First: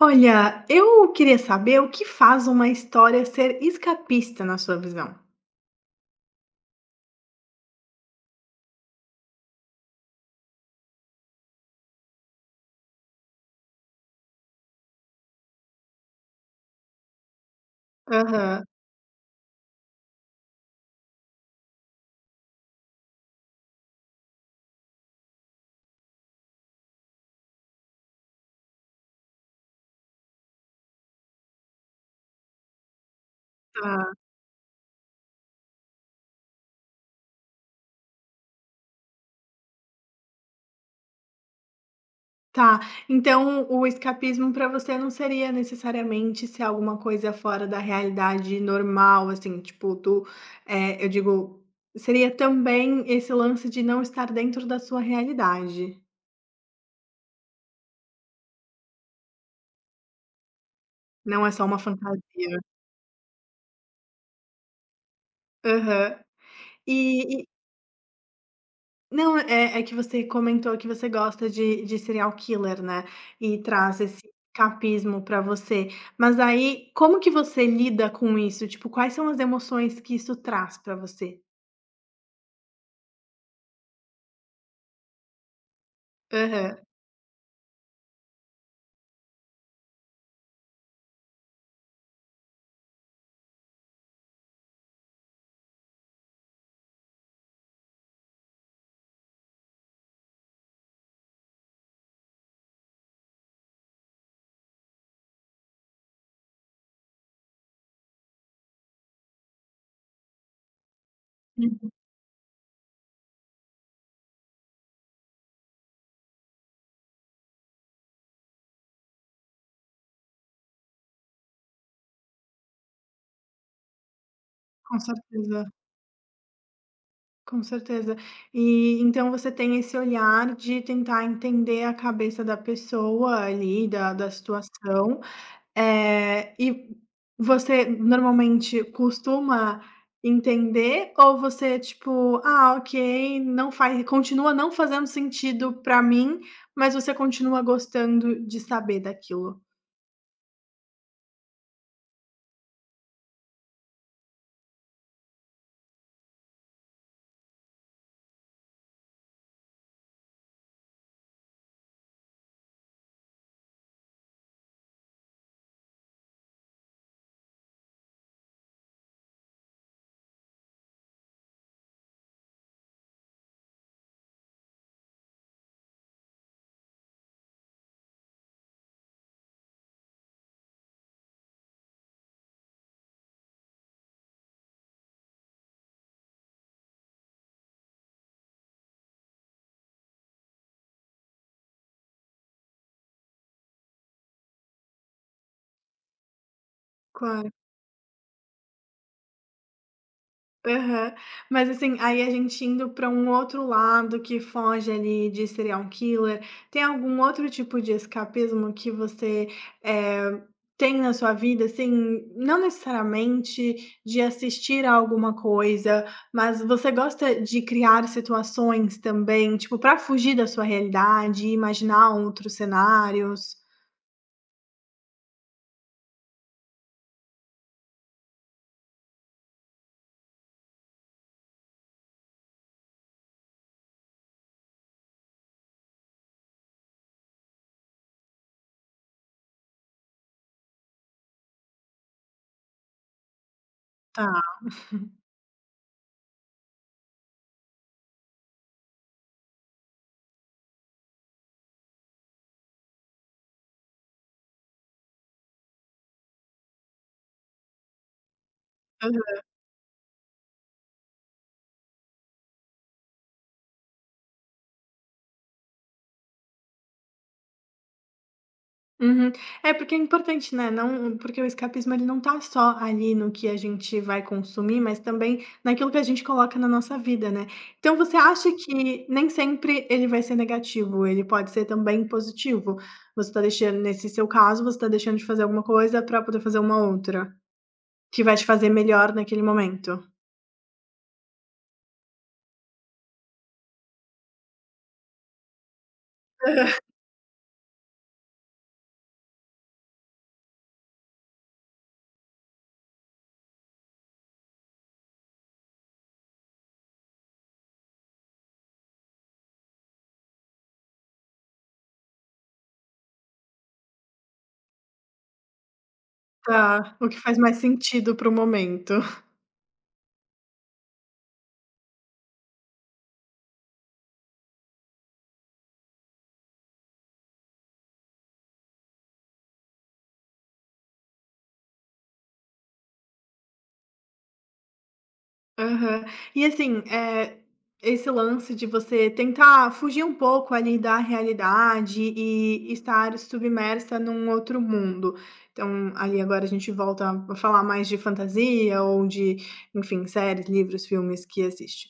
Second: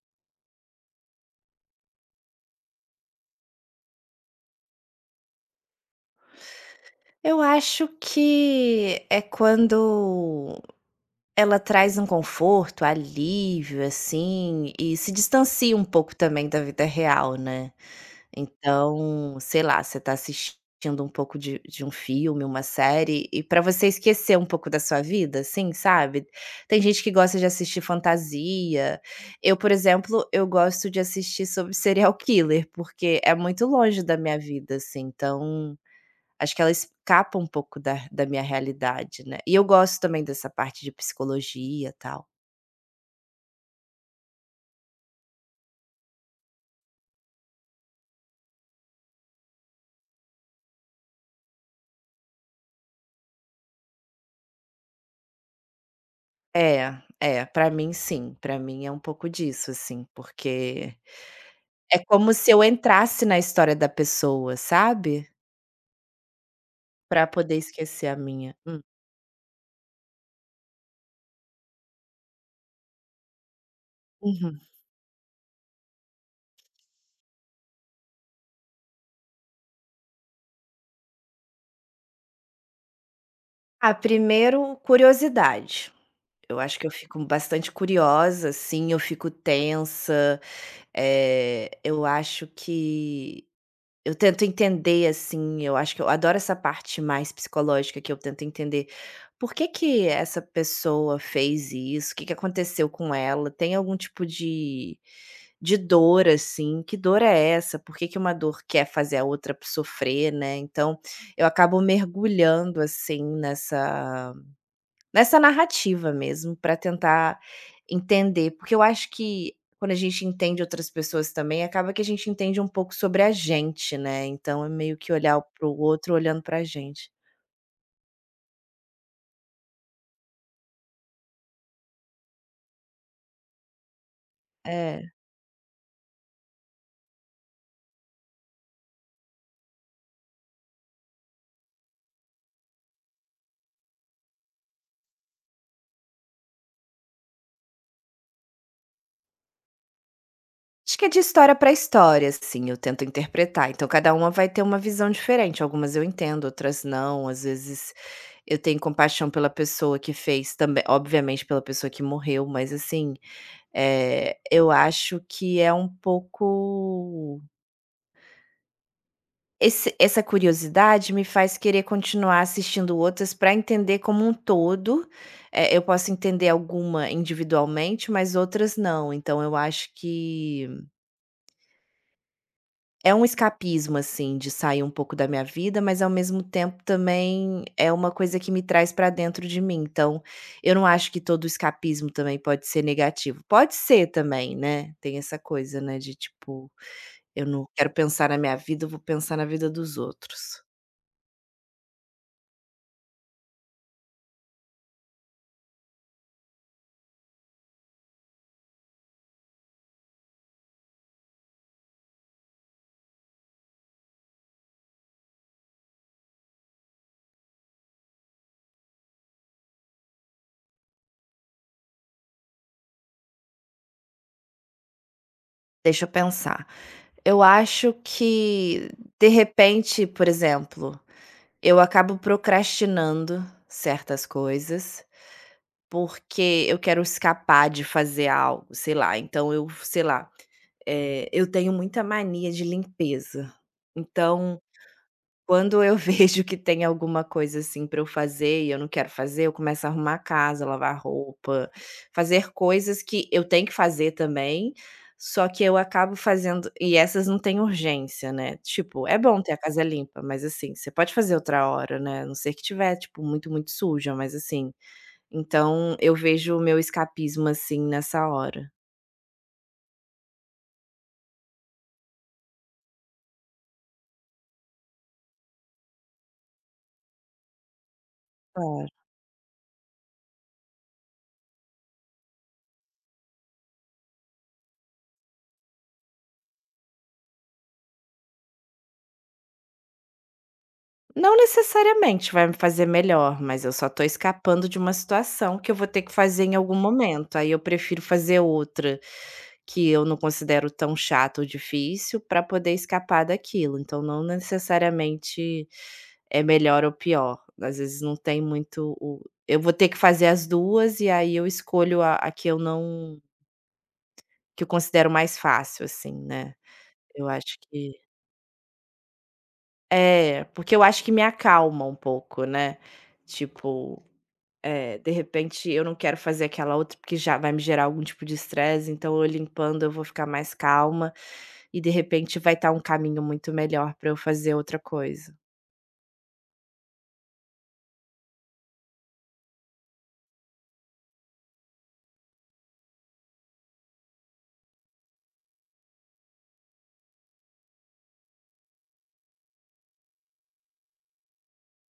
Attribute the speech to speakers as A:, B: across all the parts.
A: Olha, eu queria saber o que faz uma história ser escapista na sua visão.
B: Eu acho que é quando ela traz um conforto, alívio, assim, e se distancia um pouco também da vida real, né.
A: Aham,
B: Então, sei lá, você tá assistindo um pouco de um filme, uma série, e pra você esquecer um pouco da sua vida, assim, sabe. Tem gente que gosta de assistir fantasia. Eu, por exemplo, eu gosto de assistir sobre serial killer, porque é muito longe
A: tá,
B: da minha vida, assim, então acho que ela escapa um pouco da minha realidade, né. E eu gosto também dessa parte de psicologia, e tal.
A: tá. Então o escapismo para você não seria necessariamente ser alguma coisa fora da realidade normal, assim, tipo eu digo, seria também esse lance de não estar dentro da sua realidade,
B: É, é, pra mim sim, pra mim é um pouco disso, assim, porque
A: não é só uma
B: é
A: fantasia.
B: como se eu entrasse na história da pessoa, sabe,
A: Aham.
B: pra
A: E
B: poder esquecer a minha. Hum.
A: não, é que você comentou que você gosta de serial killer, né, e traz esse
B: Uhum.
A: escapismo pra você. Mas aí, como que você lida com isso? Tipo, quais são as emoções que isso traz pra você?
B: Ah, primeiro curiosidade. Eu
A: Aham.
B: acho que eu fico bastante curiosa, assim, eu fico tensa, eu acho que eu tento entender, assim, eu acho que eu adoro essa parte mais psicológica que eu tento entender por que que essa pessoa fez isso, o que que aconteceu com ela, tem algum tipo de dor, assim, que dor é essa? Por que que uma dor quer fazer a outra sofrer, né? Então, eu acabo
A: Uhum.
B: mergulhando, assim, nessa narrativa mesmo, para tentar entender, porque eu acho que quando a gente entende outras pessoas também, acaba que a gente entende um pouco sobre a gente, né, então é meio
A: Com
B: que olhar
A: certeza,
B: para o outro olhando para a gente.
A: com certeza. E então você tem esse olhar de tentar entender a cabeça da pessoa ali, da
B: É.
A: situação. E você normalmente costuma entender, ou você tipo: "Ah, ok, não faz, continua não fazendo sentido pra mim", mas você continua gostando de saber daquilo?
B: Acho que é de história para história, assim, eu tento interpretar, então cada uma vai ter uma visão diferente, algumas eu entendo, outras não, às vezes eu tenho compaixão pela pessoa que fez também obviamente pela pessoa que morreu, mas assim, é eu acho que é um pouco. Esse essa curiosidade me faz querer continuar assistindo outras para entender como um todo, eu posso entender alguma individualmente, mas outras não, então eu acho que é um escapismo, assim, de sair um pouco da minha vida, mas ao mesmo tempo também é uma coisa que me traz para dentro de mim, então eu não acho que todo escapismo também pode ser negativo. Pode ser também, né, tem essa coisa, né, de tipo:
A: Qua
B: "Eu não quero pensar na minha vida, eu vou pensar na vida dos outros.
A: Aham. Mas, assim, aí a gente indo para um outro lado que foge ali de serial killer, tem algum outro tipo de escapismo que você, eh, tem na sua vida, assim, não necessariamente de assistir a alguma coisa, mas você gosta de criar situações também, tipo, para fugir da sua realidade, imaginar outros cenários?
B: Deixa eu pensar". Eu acho que, de repente, por exemplo, eu acabo procrastinando certas coisas, porque eu quero escapar de fazer algo, sei lá. Então eu, sei lá, eu tenho muita mania de limpeza. Então quando eu vejo que tem alguma coisa, assim, para eu fazer e eu não quero fazer, eu começo a arrumar a casa, lavar roupa, fazer coisas que eu tenho que fazer também, só que eu acabo fazendo e essas não têm urgência, né. Tipo, é
A: Tá.
B: bom ter a casa limpa, mas, assim, você pode fazer outra hora, né, a não ser que tiver, tipo, muito, muito suja, mas, assim, então eu vejo o meu escapismo, assim, nessa hora.
A: Uhum. É, porque é importante, né, não porque o escapismo, ele não tá só ali no que a gente vai consumir, mas também naquilo que a gente coloca na nossa vida, né. Então você acha
B: É.
A: que nem sempre ele vai ser negativo, ele pode ser também positivo? Você tá deixando, nesse seu caso, você tá deixando de fazer alguma coisa para poder fazer uma outra, que vai te fazer melhor naquele momento.
B: Não necessariamente vai me fazer melhor, mas eu só tô escapando de uma situação que eu vou ter que fazer em algum momento, aí eu prefiro fazer outra, que eu não considero tão chata ou difícil, para poder escapar daquilo, então não necessariamente é melhor ou pior, às vezes não tem muito o. Eu vou ter que fazer as 2 e aí eu escolho a que eu não que eu considero mais fácil, assim, né.
A: Tá, o que
B: Eu
A: faz
B: acho
A: mais
B: que
A: sentido para o momento.
B: é, porque eu acho que me acalma um pouco, né, tipo, é, de repente eu não quero fazer aquela outra porque já vai me gerar algum tipo de estresse, então eu limpando eu vou ficar mais calma e de repente vai estar um caminho muito melhor para eu fazer outra coisa.
A: Aham. E assim, esse lance de você tentar fugir um pouco ali da realidade e estar submersa num outro mundo. Então, ali agora a gente volta a falar mais de fantasia ou de, enfim, séries, livros, filmes que assiste.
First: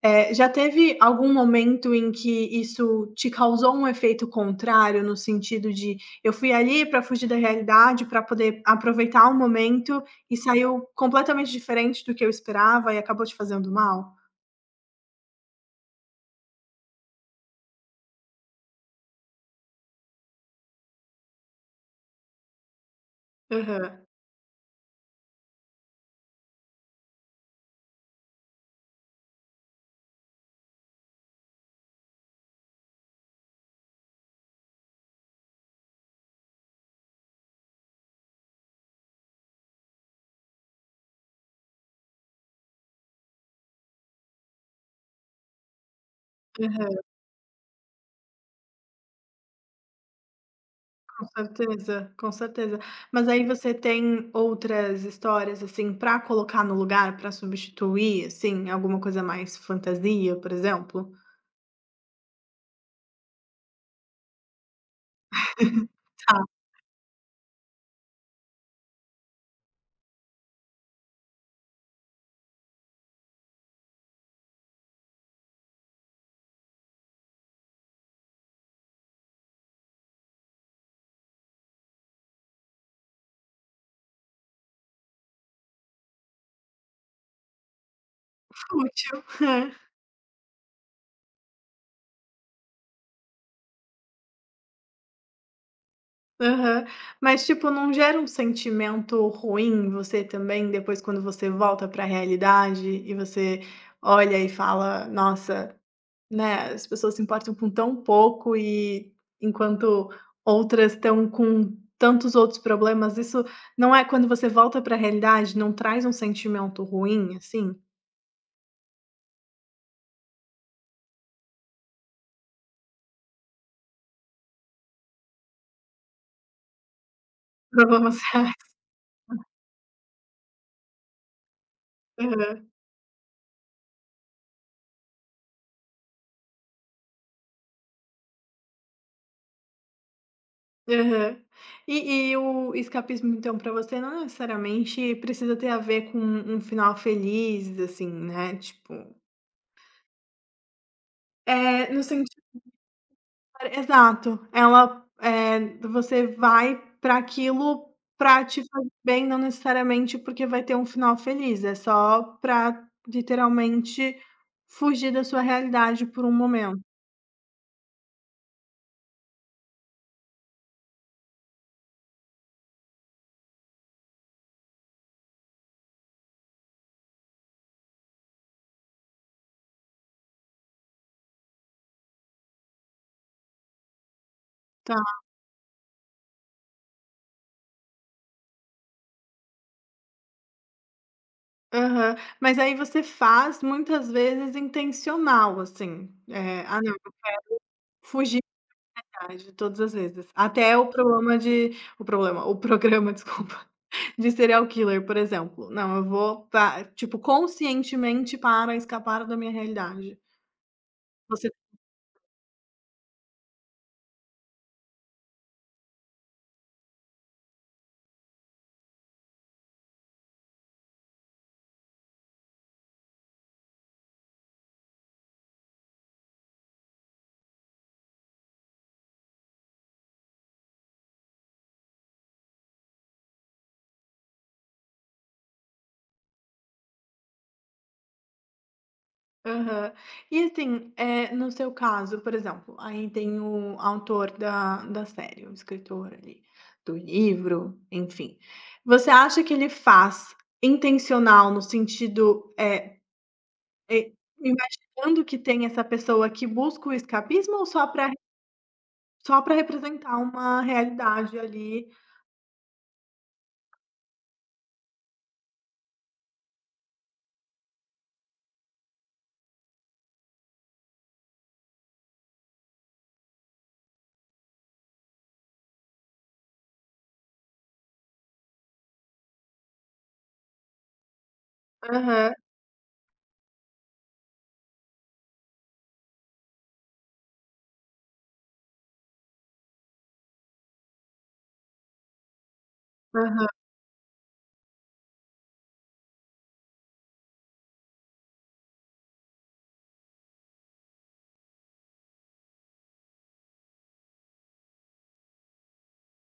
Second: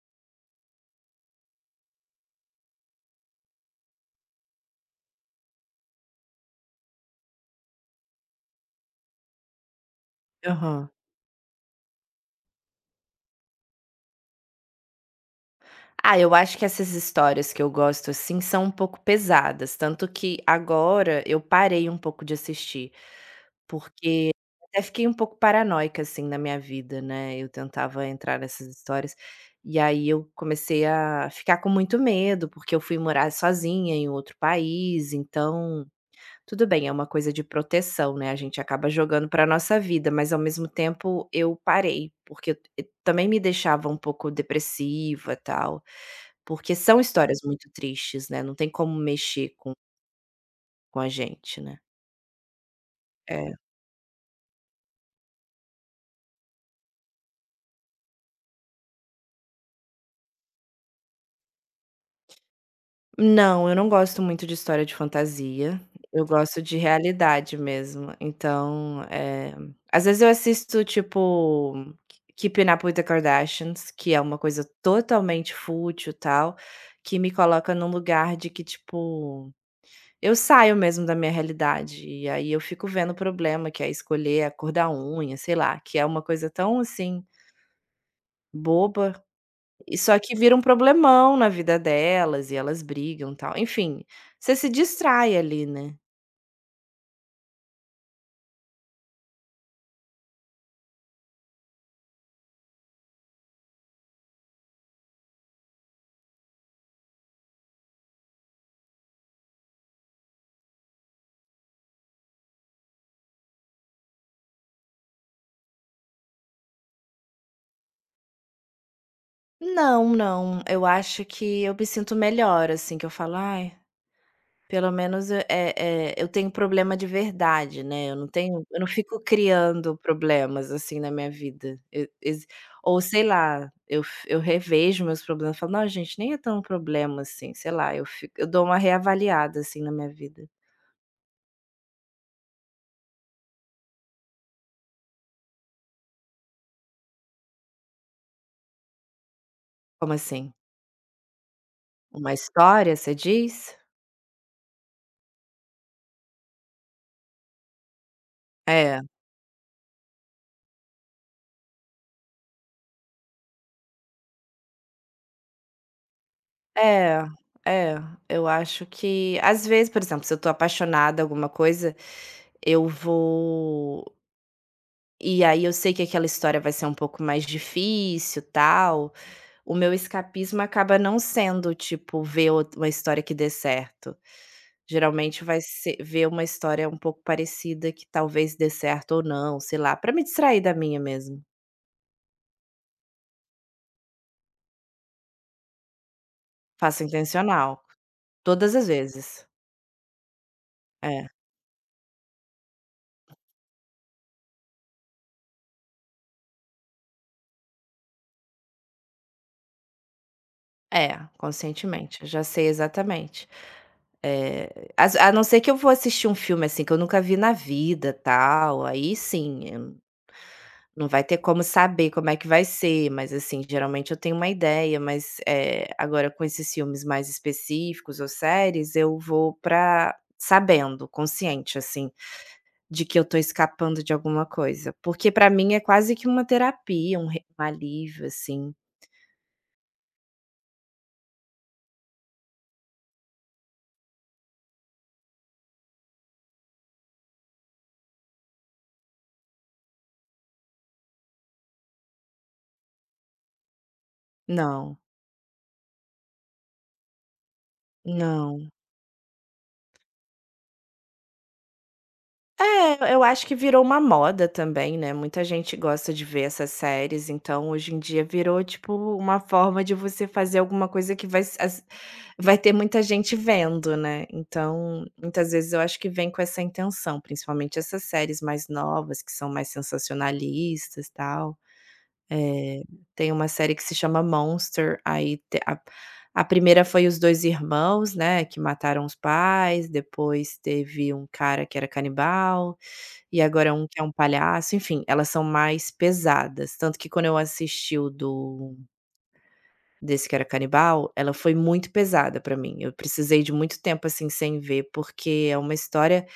A: Já teve algum momento em que isso te causou um efeito contrário, no sentido de: "Eu fui ali para fugir da realidade, para poder aproveitar o momento, e saiu
B: Aham.
A: completamente diferente do que eu esperava e acabou te fazendo mal"?
B: Ah, eu acho que essas histórias que eu gosto assim são um pouco pesadas, tanto que agora eu parei um pouco de assistir.
A: Aham,
B: Porque até fiquei um pouco paranoica, assim, na minha vida, né, eu tentava entrar nessas histórias, e aí eu comecei a ficar com muito medo, porque eu fui morar sozinha em outro país, então, tudo bem, é uma coisa de proteção, né, a gente acaba jogando para nossa vida, mas ao mesmo tempo eu parei, porque eu também me deixava um pouco depressiva, tal, porque
A: aham,
B: são histórias muito tristes, né, não tem como mexer com a
A: com
B: gente, né.
A: certeza, com certeza. Mas aí
B: É.
A: você tem outras histórias, assim, para colocar no lugar, para substituir, assim, alguma coisa mais fantasia, por exemplo?
B: Não, eu não gosto muito de história de fantasia, eu
A: Tá,
B: gosto de realidade mesmo. Então, às vezes eu assisto, tipo, Keeping Up with the Kardashians, que é uma coisa totalmente fútil, e tal, que me coloca num lugar de que, tipo, eu saio mesmo da minha realidade, e aí eu fico vendo o problema, que é escolher a cor da unha, sei lá, que é uma coisa tão, assim,
A: fútil.
B: boba e só que vira um problemão na vida delas e elas brigam, tal, enfim, você se distrai ali, né.
A: Aham. Mas, tipo, não gera um sentimento ruim em você também, depois quando você volta para a realidade e você olha e fala: "Nossa", né, as pessoas se importam com tão pouco, e enquanto outras estão com tantos outros problemas, isso não é, quando você volta para a realidade, não traz um sentimento ruim, assim?
B: Não, não, eu acho que eu me sinto melhor, assim, que eu falo: "Ai, pelo menos eu tenho problema de verdade,
A: Pra
B: né,
A: você?
B: eu não fico criando problemas, assim, na minha vida". E exi ou sei lá, eu revejo meus problemas, falo: "Não, gente, nem é tão problema assim", sei lá, eu dou uma reavaliada, assim, na minha vida.
A: Aham. E o escapismo, então, para você não necessariamente precisa ter a ver com um final feliz, assim, né, tipo,
B: Como assim?
A: é, no
B: Uma
A: sentido,
B: história, você diz?
A: exato. Ela, é, você vai para aquilo para te fazer
B: É.
A: bem, não necessariamente porque vai ter um final feliz, é só para, literalmente, fugir da sua realidade por um momento.
B: É, é, eu acho que às vezes, por exemplo, se eu tô apaixonada em alguma coisa, eu vou e aí eu sei que aquela história vai ser um pouco mais difícil, tal, o meu escapismo acaba não sendo, tipo, ver outra uma história que dê certo.
A: Tá.
B: Geralmente vai ser ver uma história um pouco parecida que talvez dê certo ou não, sei lá, pra me distrair da minha mesmo.
A: Aham. Mas aí você faz, muitas vezes, intencional, assim, é: "Ah, não,
B: Faço intencional,
A: fugir".
B: todas as
A: Ai,
B: vezes.
A: de todas as vezes. Até o
B: É,
A: problema o programa, desculpa, de serial killer, por exemplo. Não, eu vou pa tipo, conscientemente, para escapar da minha realidade.
B: é,
A: Você
B: conscientemente, eu já sei exatamente. Eh, as a não ser que eu vou assistir um filme, assim, que eu nunca vi na vida, tal, aí sim, não vai ter como saber como é que vai ser, mas, assim, geralmente eu tenho uma ideia, mas, agora com esses filmes mais específicos ou séries, eu vou pra sabendo, consciente, assim, de que eu tô escapando de alguma coisa, porque pra mim é quase que uma terapia, um re um alívio, assim.
A: aham. E assim, é, no seu caso, por exemplo, aí tem o autor da série, o escritor ali, do livro, enfim. Você acha que ele faz intencional no sentido, eh,
B: Não,
A: imaginando que tem essa pessoa que busca o escapismo, ou só para...
B: não.
A: Só para representar uma realidade ali.
B: É, eu acho que virou uma moda também, né, muita gente gosta de ver essas séries, então hoje em dia virou, tipo, uma forma de você fazer alguma coisa que vai se as vai ter muita gente vendo, né, então muitas vezes eu acho que vem com essa intenção, principalmente essas séries mais novas que são mais sensacionalistas, tal.
A: Aham,
B: Eh, tem uma série que se chama Monster, aí te a primeira foi os 2 irmãos, né, que mataram os pais, depois teve um cara que era canibal. E
A: aham.
B: agora um que é um palhaço, enfim, elas são mais pesadas, tanto que quando eu assisti o do desse que era canibal, ela foi muito pesada pra mim, eu precisei de muito tempo, assim, sem ver, porque é uma história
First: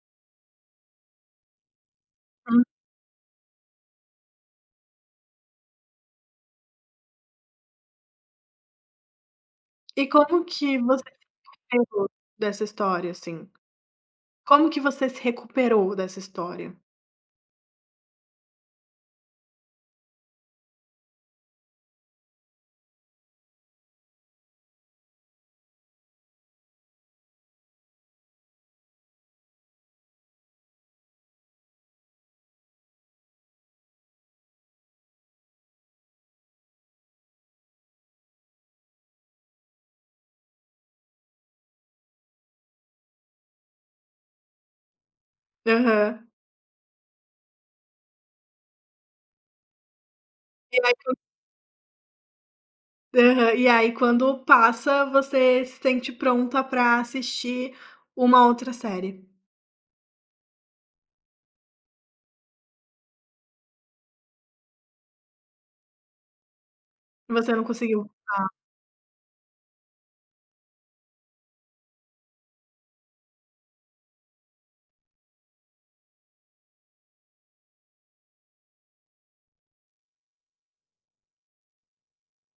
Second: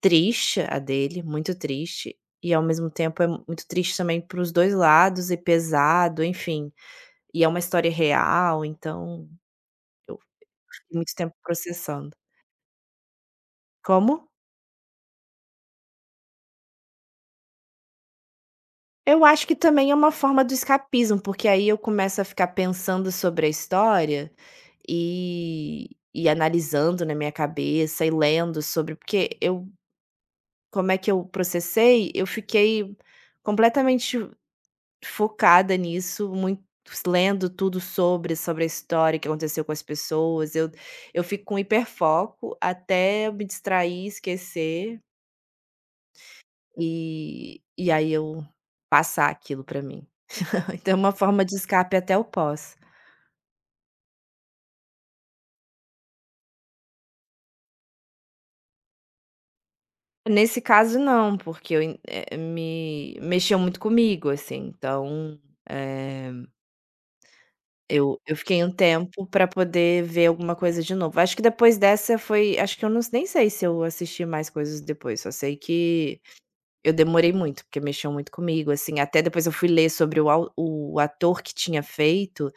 B: triste a dele, muito triste, e ao
A: Hum.
B: mesmo tempo é muito triste também para os 2 lados e pesado, enfim, e é uma história real, então
A: E
B: eu
A: como que
B: fiquei
A: você
B: muito tempo
A: saiu
B: processando.
A: dessa história, assim?
B: Como?
A: Como que você se recuperou dessa história?
B: Eu acho que também é uma forma do escapismo, porque aí eu começo a ficar pensando sobre a história e e analisando na minha cabeça e lendo sobre porque eu como é que eu processei, eu fiquei completamente focada nisso, muito lendo tudo sobre a história, o que aconteceu com as pessoas, eu fico com hiperfoco até eu me distrair, esquecer,
A: Aham.
B: e aí eu passar aquilo para mim.
A: E
B: Então,
A: aí
B: é uma forma de escape até o pós.
A: aham. E aí quando passa, você se sente pronta pra assistir uma outra série.
B: Nesse caso não, porque me mexeu muito comigo, assim, então, eh,
A: Você não conseguiu.
B: eu fiquei um tempo para poder ver alguma coisa de novo. Acho que depois dessa foi, acho que eu não nem sei se eu assisti mais coisas depois, só sei que eu demorei muito, porque mexeu muito comigo, assim, até depois eu fui ler sobre o ator que tinha feito,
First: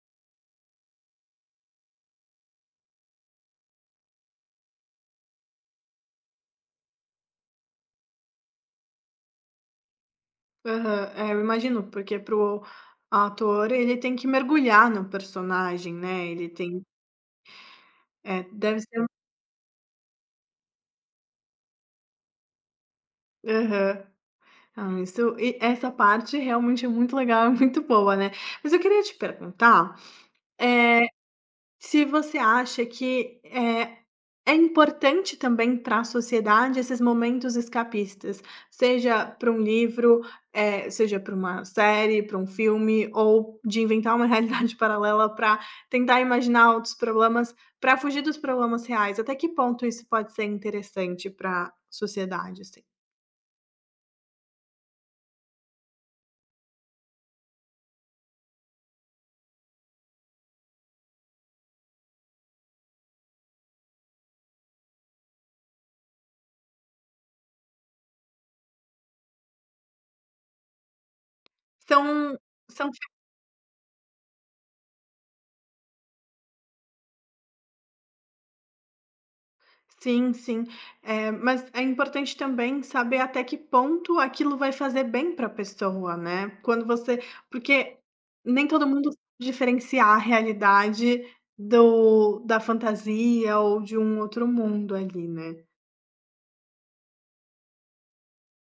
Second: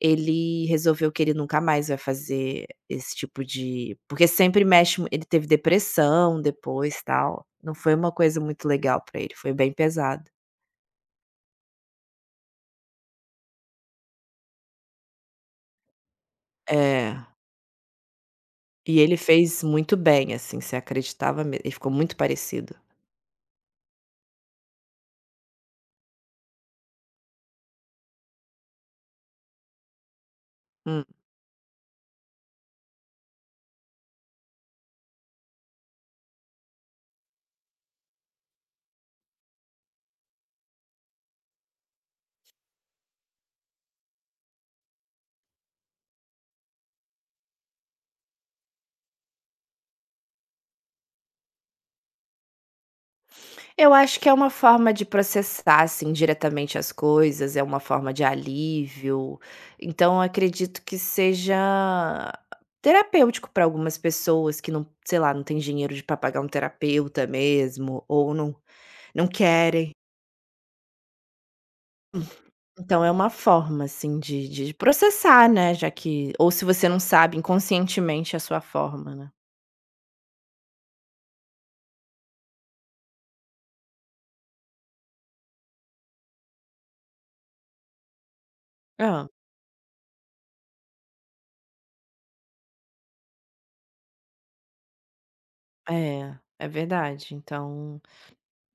B: ele resolveu que ele nunca mais vai fazer esse tipo de, porque sempre mexe ele teve depressão depois, tal, não foi uma coisa muito legal pra ele, foi bem pesado.
A: Aham. É, eu imagino, porque pro ator, ele tem que mergulhar no personagem, né, ele tem,
B: É,
A: é, deve
B: e
A: ser um...
B: ele fez muito bem, assim, você acreditava, me ele ficou muito parecido.
A: Aham. Ah, isso, e essa parte realmente é muito legal, é muito boa, né. Mas eu queria te perguntar,
B: Hum.
A: eh, se você acha que, é importante também para a sociedade esses momentos escapistas, seja para um livro, seja para uma série, para um filme, ou de inventar uma realidade paralela para tentar imaginar outros problemas, para fugir dos problemas reais. Até que ponto isso pode ser interessante para a sociedade, assim?
B: Eu acho que é uma forma de processar, assim, diretamente as coisas, é uma forma de alívio. Então, eu acredito que seja terapêutico para algumas pessoas que não, sei lá, não tem dinheiro de para pagar um terapeuta mesmo, ou não querem.
A: São, são...
B: Então é uma forma, assim, de processar, né, já que ou se você não sabe, inconscientemente é a sua forma, né.
A: Sim, sim. Mas é importante também saber até que ponto aquilo vai fazer bem para a pessoa, né. Quando você, porque nem todo mundo sabe
B: Ah,
A: diferenciar a realidade do da fantasia ou de um outro mundo ali, né.
B: é, é verdade. Então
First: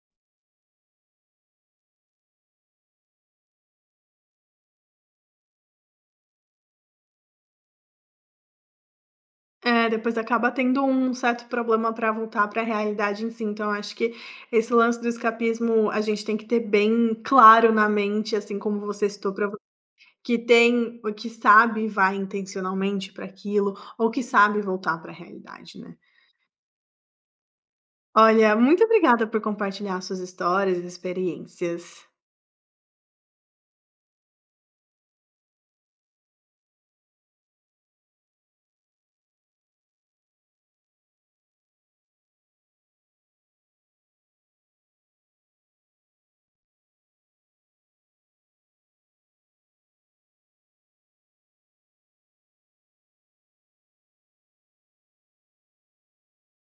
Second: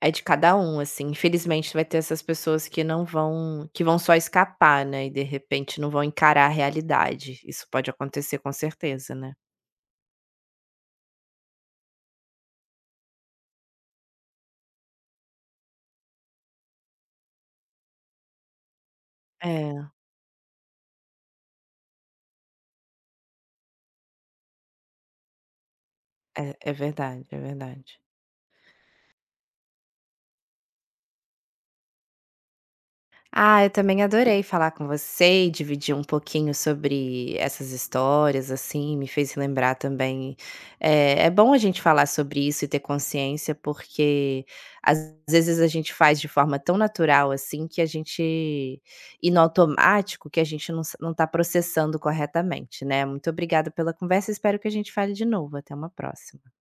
B: é de cada um, assim, infelizmente vai ter essas pessoas que não vão que vão só escapar, né, e de repente não vão encarar a realidade, isso pode acontecer com certeza, né.
A: É, depois acaba tendo um certo problema para voltar para a realidade em si. Então acho que esse lance do escapismo a gente tem que ter bem claro na mente, assim como você citou, para...
B: É,
A: Que tem o que sabe, vai intencionalmente para aquilo, ou que sabe voltar para a realidade, né.
B: é verdade, é verdade.
A: Olha, muito obrigada por compartilhar suas histórias e experiências.
B: Ah, eu também adorei falar com você e dividir um pouquinho sobre essas histórias, assim, me fez lembrar também. É, é bom a gente falar sobre isso e ter consciência, porque às vezes a gente faz de forma tão natural, assim, que a gente, e no automático, que a gente não, não tá processando corretamente, né? Muito obrigada pela conversa, espero que a gente fale de novo. Até uma próxima.